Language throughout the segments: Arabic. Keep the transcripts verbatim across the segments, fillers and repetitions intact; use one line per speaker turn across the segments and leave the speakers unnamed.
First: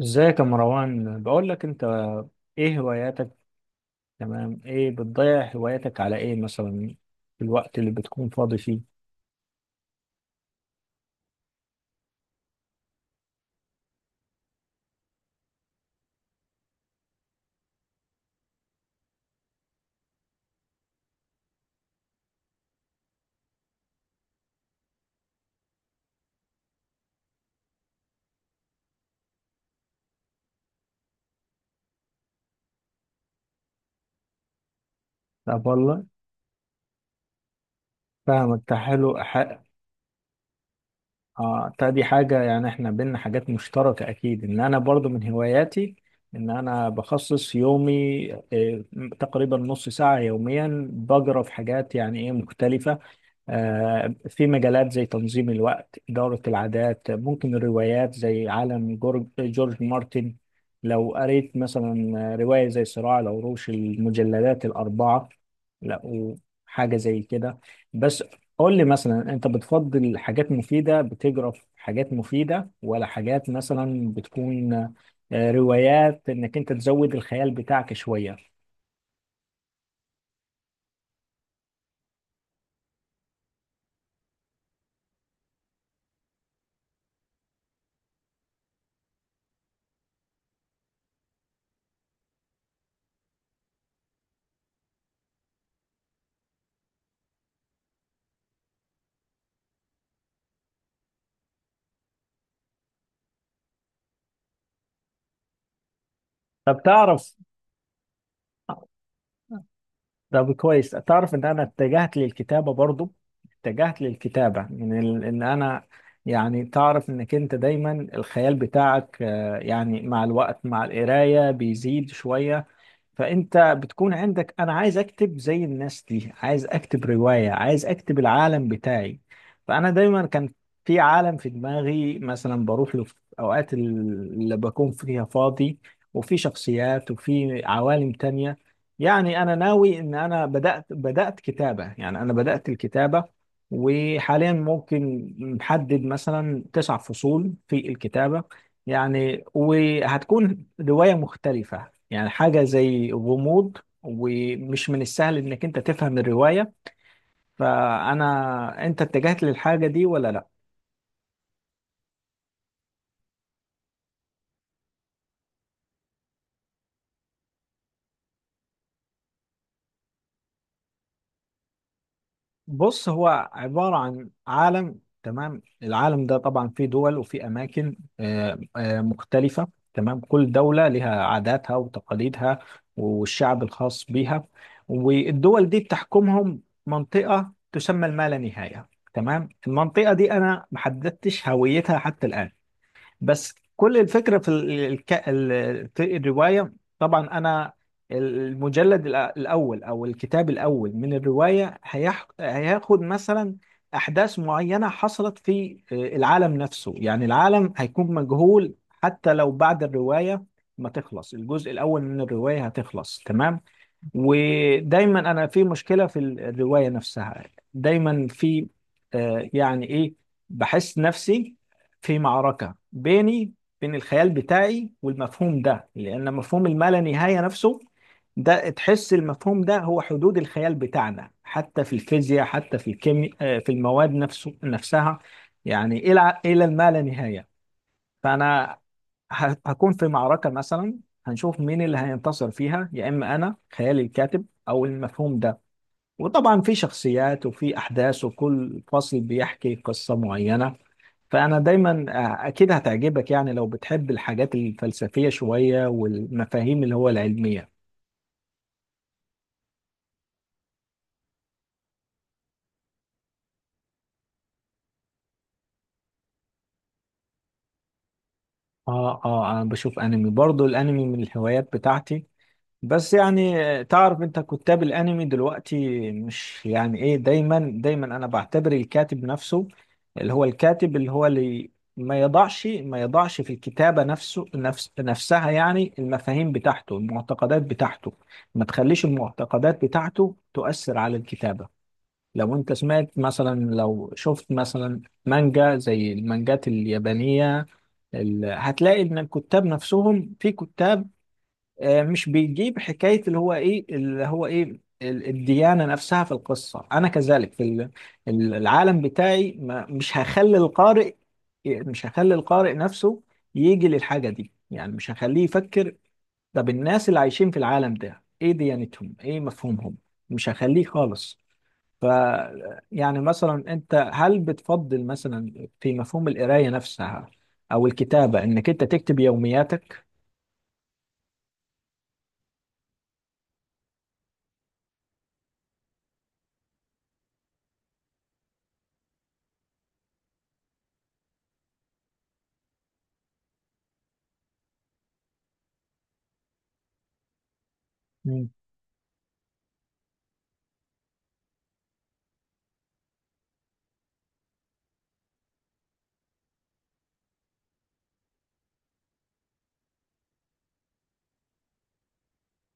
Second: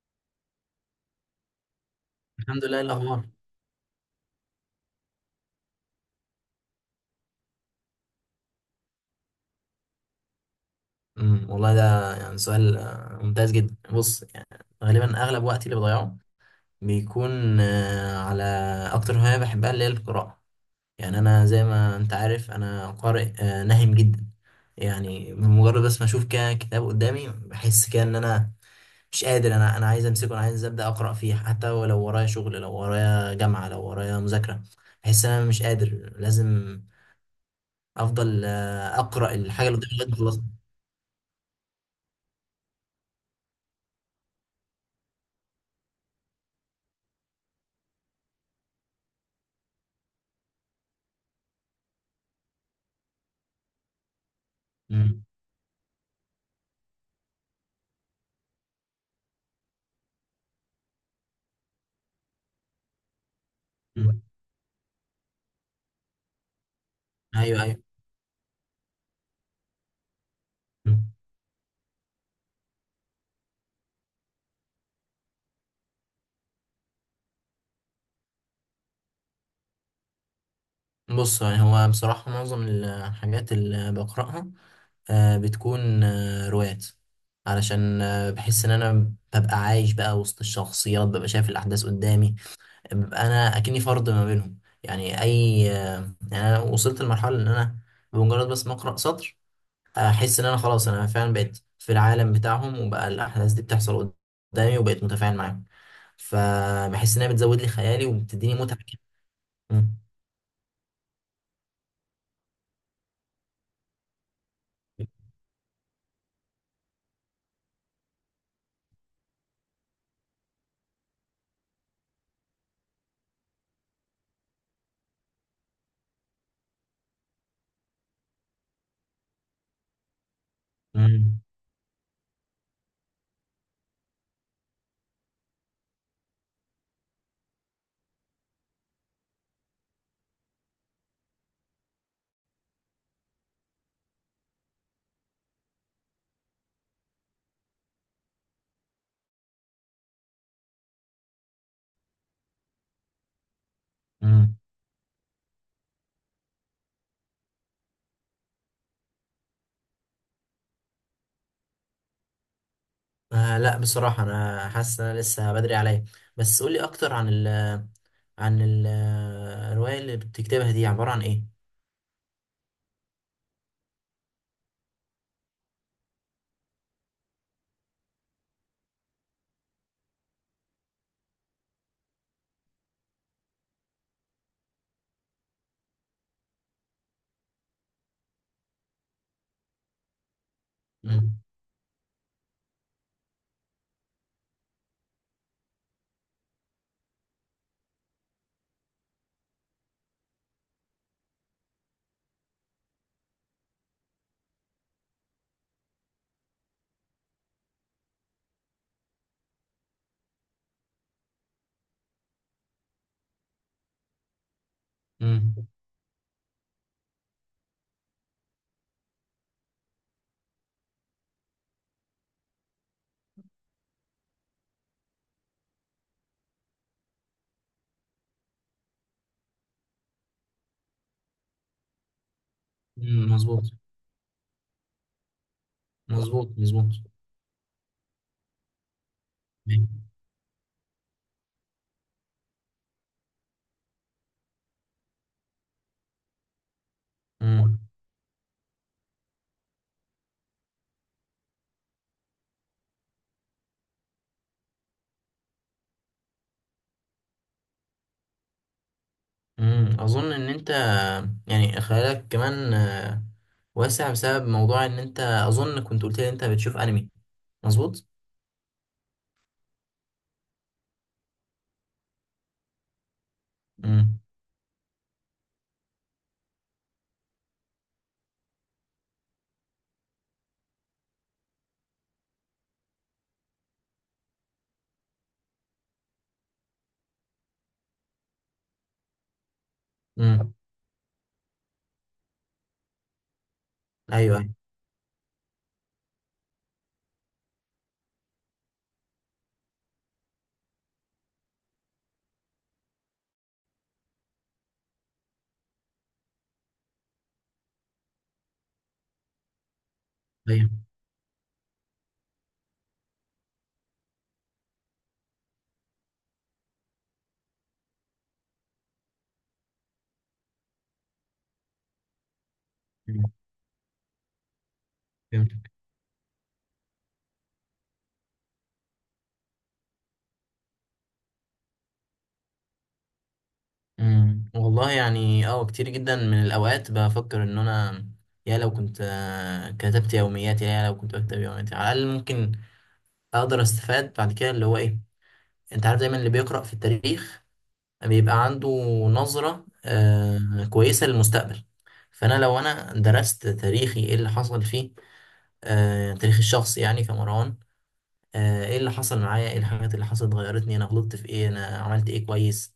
ازيك يا مروان؟ بقول لك انت،
الحمد لله.
ايه
إيه الاخبار؟
هواياتك؟ تمام. ايه بتضيع هواياتك على ايه مثلا، في الوقت اللي بتكون فاضي فيه؟
امم والله ده يعني سؤال آه، ممتاز جدا. بص يعني غالبا اغلب وقتي اللي بضيعه بيكون آه، على اكتر هوايه بحبها اللي هي القراءه. يعني انا زي ما انت عارف انا قارئ آه، نهم جدا. يعني بمجرد بس ما اشوف كده كتاب قدامي بحس كده ان انا مش قادر، انا انا عايز امسكه، انا عايز ابدا اقرا فيه حتى ولو ورايا شغل، لو ورايا جامعه، لو ورايا مذاكره. بحس ان انا مش
طب والله،
قادر، لازم افضل
فاهمك، ده
آه،
حلو.
اقرا
ح-
الحاجه اللي قدامي لغايه ما اخلصها.
اه طيب، دي حاجة يعني احنا بينا حاجات مشتركة اكيد، ان انا برضو من هواياتي ان انا بخصص يومي إيه، تقريبا نص ساعة يوميا بقرا في حاجات يعني ايه مختلفة. آه، في مجالات زي
أمم.
تنظيم الوقت، إدارة العادات، ممكن الروايات زي عالم جورج, جورج مارتن. لو قريت مثلا رواية زي صراع العروش المجلدات الأربعة، لقوا حاجة زي كده.
ايوه ايوه.
بس قول لي مثلا، أنت بتفضل حاجات مفيدة بتجرى في حاجات مفيدة، ولا حاجات مثلا بتكون آه، روايات إنك أنت تزود الخيال بتاعك شوية؟
بص يعني هو بصراحة معظم الحاجات اللي بقرأها آه، بتكون آه، روايات، علشان آه، بحس ان انا ببقى عايش بقى وسط الشخصيات، ببقى شايف الاحداث قدامي، ببقى انا اكني فرد ما بينهم. يعني اي آه، يعني انا وصلت لمرحلة ان انا بمجرد بس ما اقرأ سطر احس ان انا خلاص انا فعلا بقيت في العالم بتاعهم، وبقى الاحداث دي بتحصل قدامي وبقيت متفاعل معاهم.
طب
فبحس انها
تعرف،
بتزود لي خيالي وبتديني متعة كده. مم.
طب كويس، تعرف ان انا اتجهت للكتابه برضو، اتجهت للكتابه من ال... ان انا، يعني تعرف انك انت دايما الخيال بتاعك، آه، يعني مع الوقت مع القرايه بيزيد شويه. فانت بتكون عندك انا عايز اكتب زي الناس دي، عايز اكتب رواية، عايز اكتب العالم بتاعي. فانا دايما كان في عالم
مم.
في دماغي، مثلا بروح له في اوقات اللي بكون فيها فاضي، وفي شخصيات وفي عوالم تانية. يعني انا ناوي ان انا بدأت بدأت كتابة، يعني انا بدأت الكتابة، وحاليا ممكن محدد مثلا تسع فصول في الكتابة. يعني وهتكون رواية مختلفة، يعني حاجة زي غموض،
مم.
ومش من السهل انك انت تفهم الرواية. فانا، انت اتجهت للحاجة دي ولا لا؟
آه لا، بصراحة أنا حاسس إن أنا لسه بدري عليا. بس قولي أكتر عن ال عن ال- الرواية اللي بتكتبها دي عبارة عن إيه؟
بص، هو عبارة عن عالم. تمام، العالم ده طبعا فيه دول وفيه أماكن آه، آه، مختلفة. تمام، كل دولة لها عاداتها وتقاليدها والشعب الخاص بيها، والدول دي بتحكمهم منطقة تسمى الما لا نهاية. تمام، المنطقة دي أنا
مم.
محددتش هويتها حتى الآن. بس كل الفكرة في ال- الك... ال- في الرواية. طبعا أنا المجلد الأ- الأول، أو الكتاب الأول من الرواية هيح... هياخد مثلا أحداث معينة حصلت في آه، العالم نفسه، يعني العالم هيكون مجهول، حتى لو بعد الرواية ما تخلص الجزء الأول من الرواية هتخلص تمام. ودايما انا
مم.
في مشكله في الروايه نفسها، دايما في آه، يعني ايه، بحس نفسي في معركه بيني، بين الخيال بتاعي والمفهوم ده، لان مفهوم الما نهايه نفسه، ده تحس المفهوم ده هو حدود الخيال بتاعنا، حتى في الفيزياء، حتى في
مم.
الكيمياء،
مظبوط
في المواد نفسه نفسها. يعني الى
مظبوط
الى
مظبوط.
الما لا نهايه. فانا ه- هكون في
مم.
معركة مثلا، هنشوف مين اللي هينتصر فيها، يا إما أنا خيالي الكاتب، أو المفهوم ده. وطبعا في شخصيات وفي أحداث، وكل فصل بيحكي قصة معينة. فأنا دايما، آه، أكيد هتعجبك يعني، لو بتحب الحاجات الفلسفية شوية والمفاهيم اللي هو العلمية.
مم. أظن إن أنت يعني خيالك كمان آه، واسع بسبب موضوع إن أنت أظن كنت قلت لي إن أنت بتشوف أنمي، مظبوط؟
آه آه، أنا بشوف أنمي برضو، الأنمي من الهوايات بتاعتي. بس يعني
مم.
تعرف انت كتاب الانمي دلوقتي مش يعني ايه، دايما دايما انا بعتبر الكاتب نفسه، اللي هو الكاتب، اللي هو اللي ما يضعش ما يضعش في الكتابة نفسه نفس نفسها، يعني المفاهيم بتاعته، المعتقدات بتاعته، ما تخليش المعتقدات بتاعته
مم.
تؤثر على الكتابة. لو انت سمعت مثلا، لو
أيوه
شفت مثلا مانجا زي المانجات اليابانية، ال- هتلاقي ان الكتاب نفسهم في كتاب آه، مش بيجيب حكاية اللي هو إيه، اللي هو إيه ال- الديانة نفسها في القصة. أنا كذلك في ال- ال- العالم بتاعي، ما مش هخلي
أيوه.
القارئ، مش هخلي القارئ نفسه يجي للحاجة دي، يعني مش هخليه يفكر، طب الناس اللي عايشين في العالم ده إيه ديانتهم، إيه مفهومهم. مش هخليه خالص. ف يعني مثلا، أنت هل بتفضل
أيوه.
مثلا في مفهوم القراية نفسها، أو الكتابة إنك أنت تكتب يومياتك؟
امم والله يعني اه كتير جدا من الاوقات بفكر ان انا يا لو كنت آه، كتبت يومياتي، يا لو كنت بكتب يومياتي على الاقل ممكن اقدر استفاد بعد كده. اللي هو ايه، انت عارف دايما اللي بيقرأ في التاريخ بيبقى عنده نظرة آه كويسة للمستقبل. فانا لو انا درست تاريخي ايه اللي حصل فيه، آه تاريخ الشخص يعني كمروان، آه، ايه اللي حصل معايا، ايه الحاجات اللي حصلت غيرتني، انا غلطت في ايه، انا عملت ايه كويس،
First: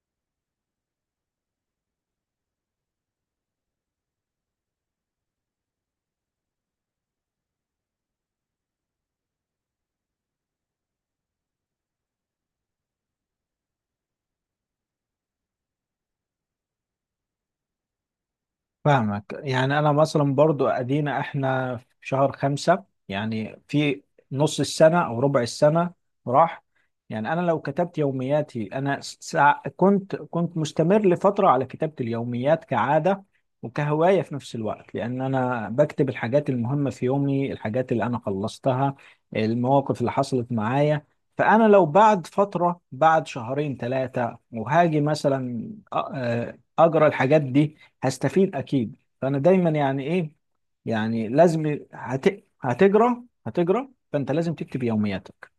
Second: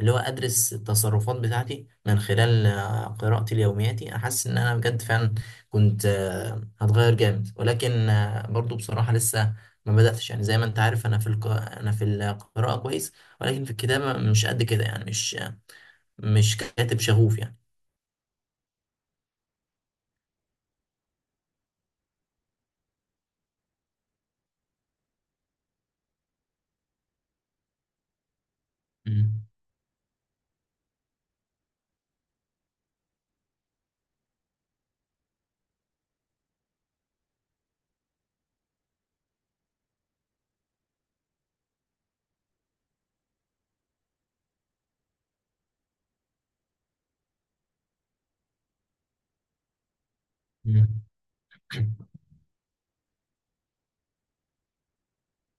اللي هو ادرس التصرفات بتاعتي من خلال آه، قراءتي ليومياتي. احس ان انا بجد فعلا كنت آه، هتغير جامد، ولكن آه، برضو بصراحة لسه ما بدأتش. يعني زي ما انت عارف انا في الق... انا في القراءة كويس، ولكن في الكتابة مش قد كده، يعني مش مش كاتب شغوف يعني.
فاهمك، يعني انا مثلا برضو ادينا احنا في شهر خمسة، يعني في نص السنة او ربع السنة راح. يعني انا لو كتبت يومياتي انا
مم.
سع... كنت كنت مستمر لفترة على كتابة اليوميات كعادة، وكهواية في نفس الوقت، لان انا بكتب الحاجات المهمة في يومي، الحاجات اللي انا خلصتها، المواقف اللي حصلت معايا. فانا لو بعد فترة، بعد شهرين ثلاثة، وهاجي مثلا أ- أ- اجرى الحاجات دي، هستفيد اكيد. فانا دايما يعني ايه،
مم.
يعني لازم هت... هتجرى هتجرى. فانت لازم تكتب يومياتك،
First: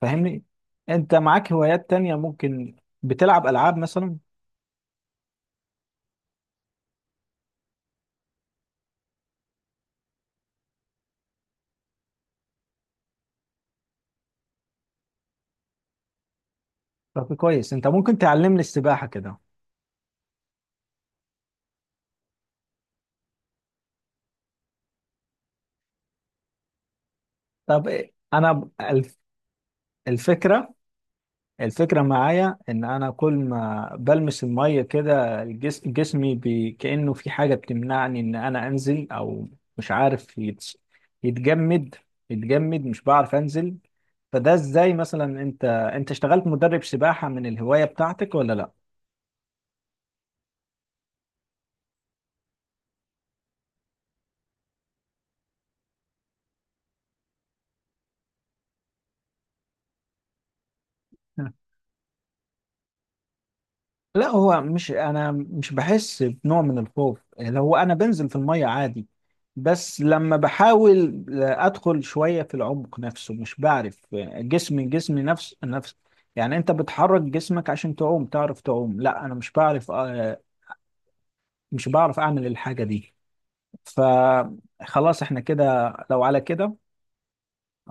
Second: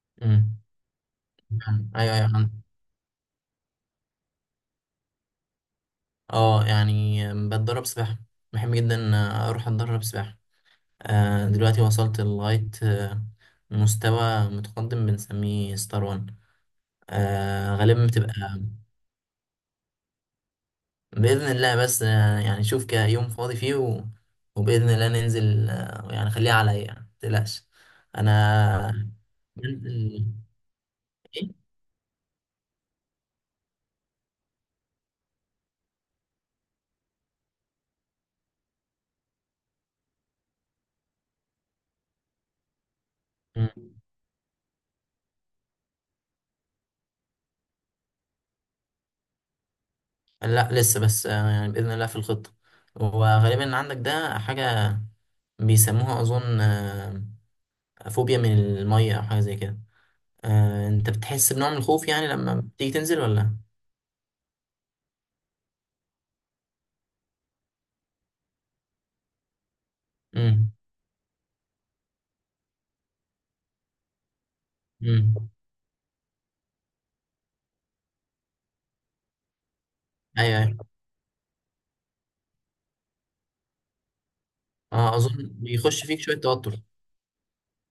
فاهمني؟
مم.
انت معاك هوايات تانية،
ايوه ايوه.
ممكن بتلعب العاب مثلا؟
اه يعني بتدرب سباحة، بحب جدا اروح اتدرب سباحة. آه، دلوقتي وصلت لغاية آه، مستوى متقدم بنسميه ستار وان.
طب كويس،
آه،
انت
غالبا
ممكن تعلمني
بتبقى
السباحة كده؟
بإذن الله. بس آه، يعني شوف كده يوم فاضي فيه و... وبإذن الله ننزل. آه، يعني خليها عليا، يعني متقلقش.
طب إيه؟
طب
انا ب-
أنا
الف...
بنزل.
الفكرة
إيه؟
الفكرة معايا، إن أنا كل ما بلمس المية كده، الجس- جسمي بي، كأنه في حاجة بتمنعني إن أنا أنزل، أو مش عارف يتس- يتجمد يتجمد، مش بعرف أنزل.
مم.
فده إزاي مثلا، أنت أنت اشتغلت مدرب سباحة من الهواية بتاعتك ولا لأ؟
لا لسه. بس آه، يعني بإذن الله في الخطة. وغالبا عندك ده حاجة بيسموها أظن آه، فوبيا من المية أو حاجة زي كده. آه، أنت بتحس بنوع من الخوف يعني لما بتيجي تنزل ولا؟
لا، هو مش، انا مش بحس بنوع من الخوف، لو انا بنزل في المية عادي. بس لما
امم
بحاول ادخل شوية في العمق نفسه مش بعرف، جسمي جسمي
امم
نفس نفس يعني، انت بتحرك جسمك عشان تعوم، تعرف تعوم؟ لا انا مش بعرف، آه،
أيوه أيوه.
مش بعرف اعمل الحاجة دي.
أه
فخلاص احنا
أظن
كده،
بيخش فيك
لو
شوية
على كده.
توتر.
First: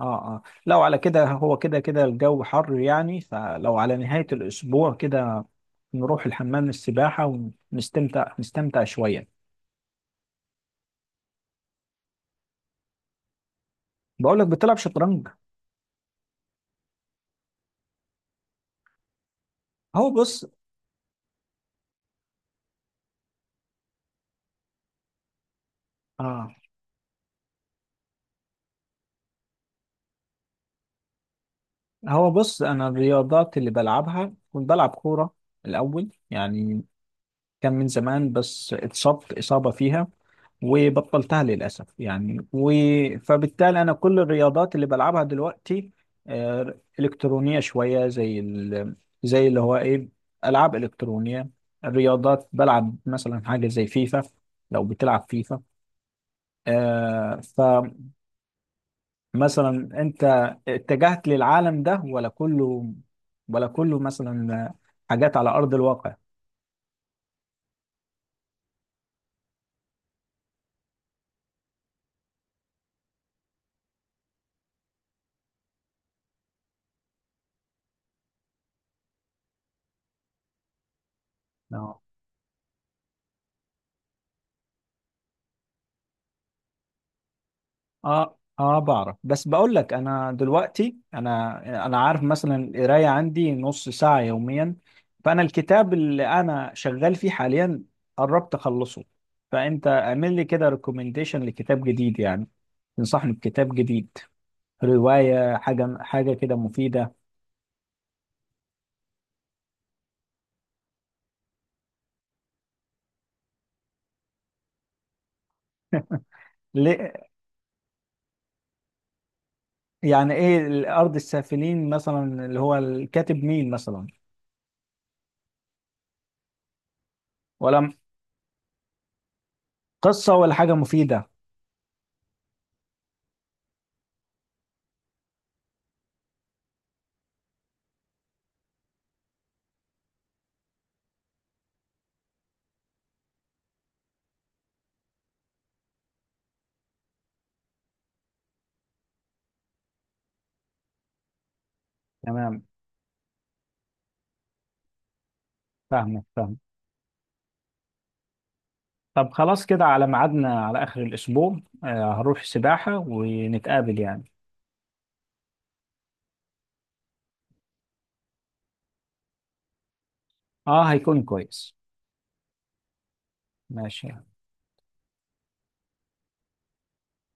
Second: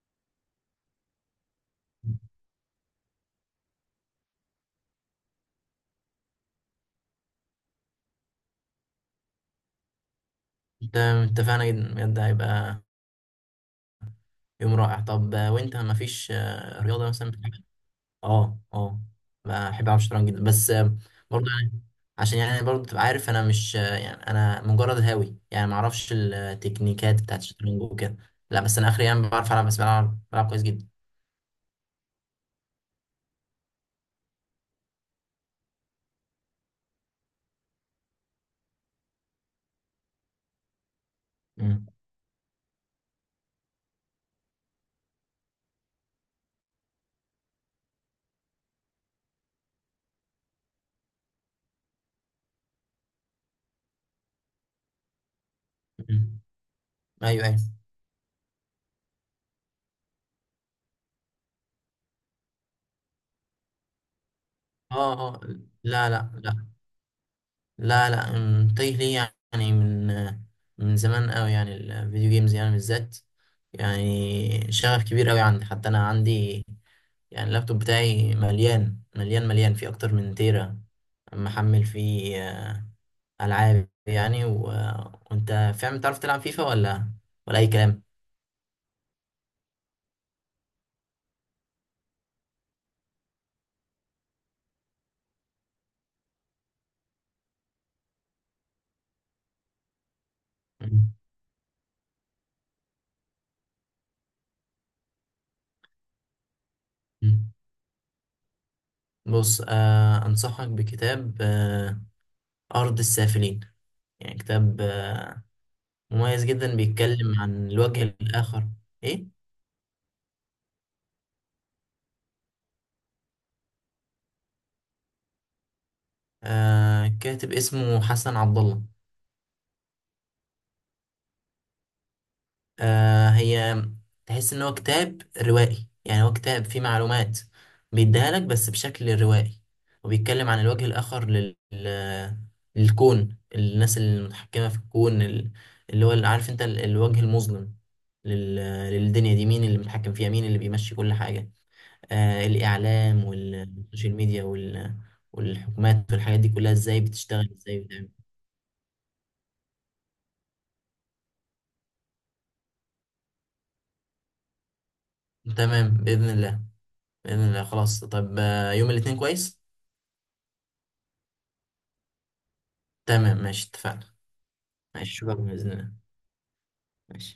اه اه، لو على كده، هو كده كده الجو حر يعني، فلو على نهاية الأسبوع كده نروح الحمام السباحة، ونستمتع نستمتع شوية.
أنت اتفقنا جدا بجد، هيبقى
بقول لك،
يوم
بتلعب
رائع.
شطرنج؟
طب آه، وأنت مفيش آه، رياضة مثلا بتحبها؟ أه أه، بحب ألعب
هو
شطرنج جدا.
بص
بس آه، برضه يعني عشان يعني برضه تبقى عارف أنا مش آه، يعني أنا مجرد هاوي يعني، معرفش
اه
التكنيكات بتاعت الشطرنج وكده. لا بس أنا آخري يعني بعرف ألعب، بس بلعب بلعب كويس جدا.
هو بص، أنا الرياضات اللي بلعبها كنت بلعب كورة الأول يعني، كان من زمان بس اتصبت إصابة فيها، وبطلتها
امم
للأسف يعني و... فبالتالي أنا كل الرياضات اللي بلعبها دلوقتي آه، إلكترونية شوية، زي ال... زي اللي هو إيه، ألعاب إلكترونية. الرياضات بلعب مثلا حاجة زي فيفا. لو بتلعب فيفا،
امم
آه،
أيوه أيوه.
فمثلا، أنت اتجهت للعالم ده ولا كله، ولا كله مثلا
اه
حاجات
اه،
على أرض
لا
الواقع؟
لا لا لا لا، أم، متجه ليه يعني، من من زمان قوي يعني الفيديو جيمز يعني بالذات. يعني شغف كبير قوي عندي، حتى انا عندي يعني اللابتوب بتاعي مليان مليان مليان، فيه اكتر من تيرا محمل فيه آه، العاب يعني و... وانت فاهم، تعرف تلعب فيفا ولا ولا اي كلام؟
اه اه، بعرف. بس بقول لك انا دلوقتي، انا انا عارف مثلا، القرايه عندي نص ساعه يوميا. فانا الكتاب اللي انا شغال فيه حاليا قربت اخلصه. فانت اعمل لي كده
مم.
ريكومنديشن لكتاب جديد يعني، تنصحني بكتاب جديد، روايه، حاجه حاجه كده مفيده.
مم. بص آه انصحك بكتاب آه ارض السافلين. يعني كتاب آه، مميز جدا،
ليه؟
بيتكلم عن الوجه الآخر. إيه؟
يعني ايه الارض السافلين مثلا، اللي هو الكاتب مين مثلا،
آه، كاتب
ولا
اسمه حسن عبد الله.
قصه، ولا حاجه مفيده؟
آه، هي تحس إن هو كتاب روائي، يعني هو كتاب فيه معلومات بيديها لك بس بشكل روائي، وبيتكلم عن الوجه الآخر لل... لل- للكون، الناس المتحكمة في الكون، ال- اللي هو اللي عارف أنت ال- الوجه المظلم لل... للدنيا دي. مين اللي متحكم فيها، مين اللي بيمشي كل حاجة، آه،
تمام،
الإعلام والسوشيال ميديا وال- والحكومات
فاهمك
والحاجات دي
فاهمك.
كلها، ازاي بتشتغل ازاي بتعمل.
طب خلاص كده، على ميعادنا على آخر الأسبوع، آه هروح سباحة ونتقابل يعني.
تمام بإذن الله. بإذن الله خلاص. طب آه، يوم الاثنين كويس.
اه هيكون كويس.
تمام ماشي
ماشي.
اتفقنا. ماشي شكرا بإذن الله. ماشي.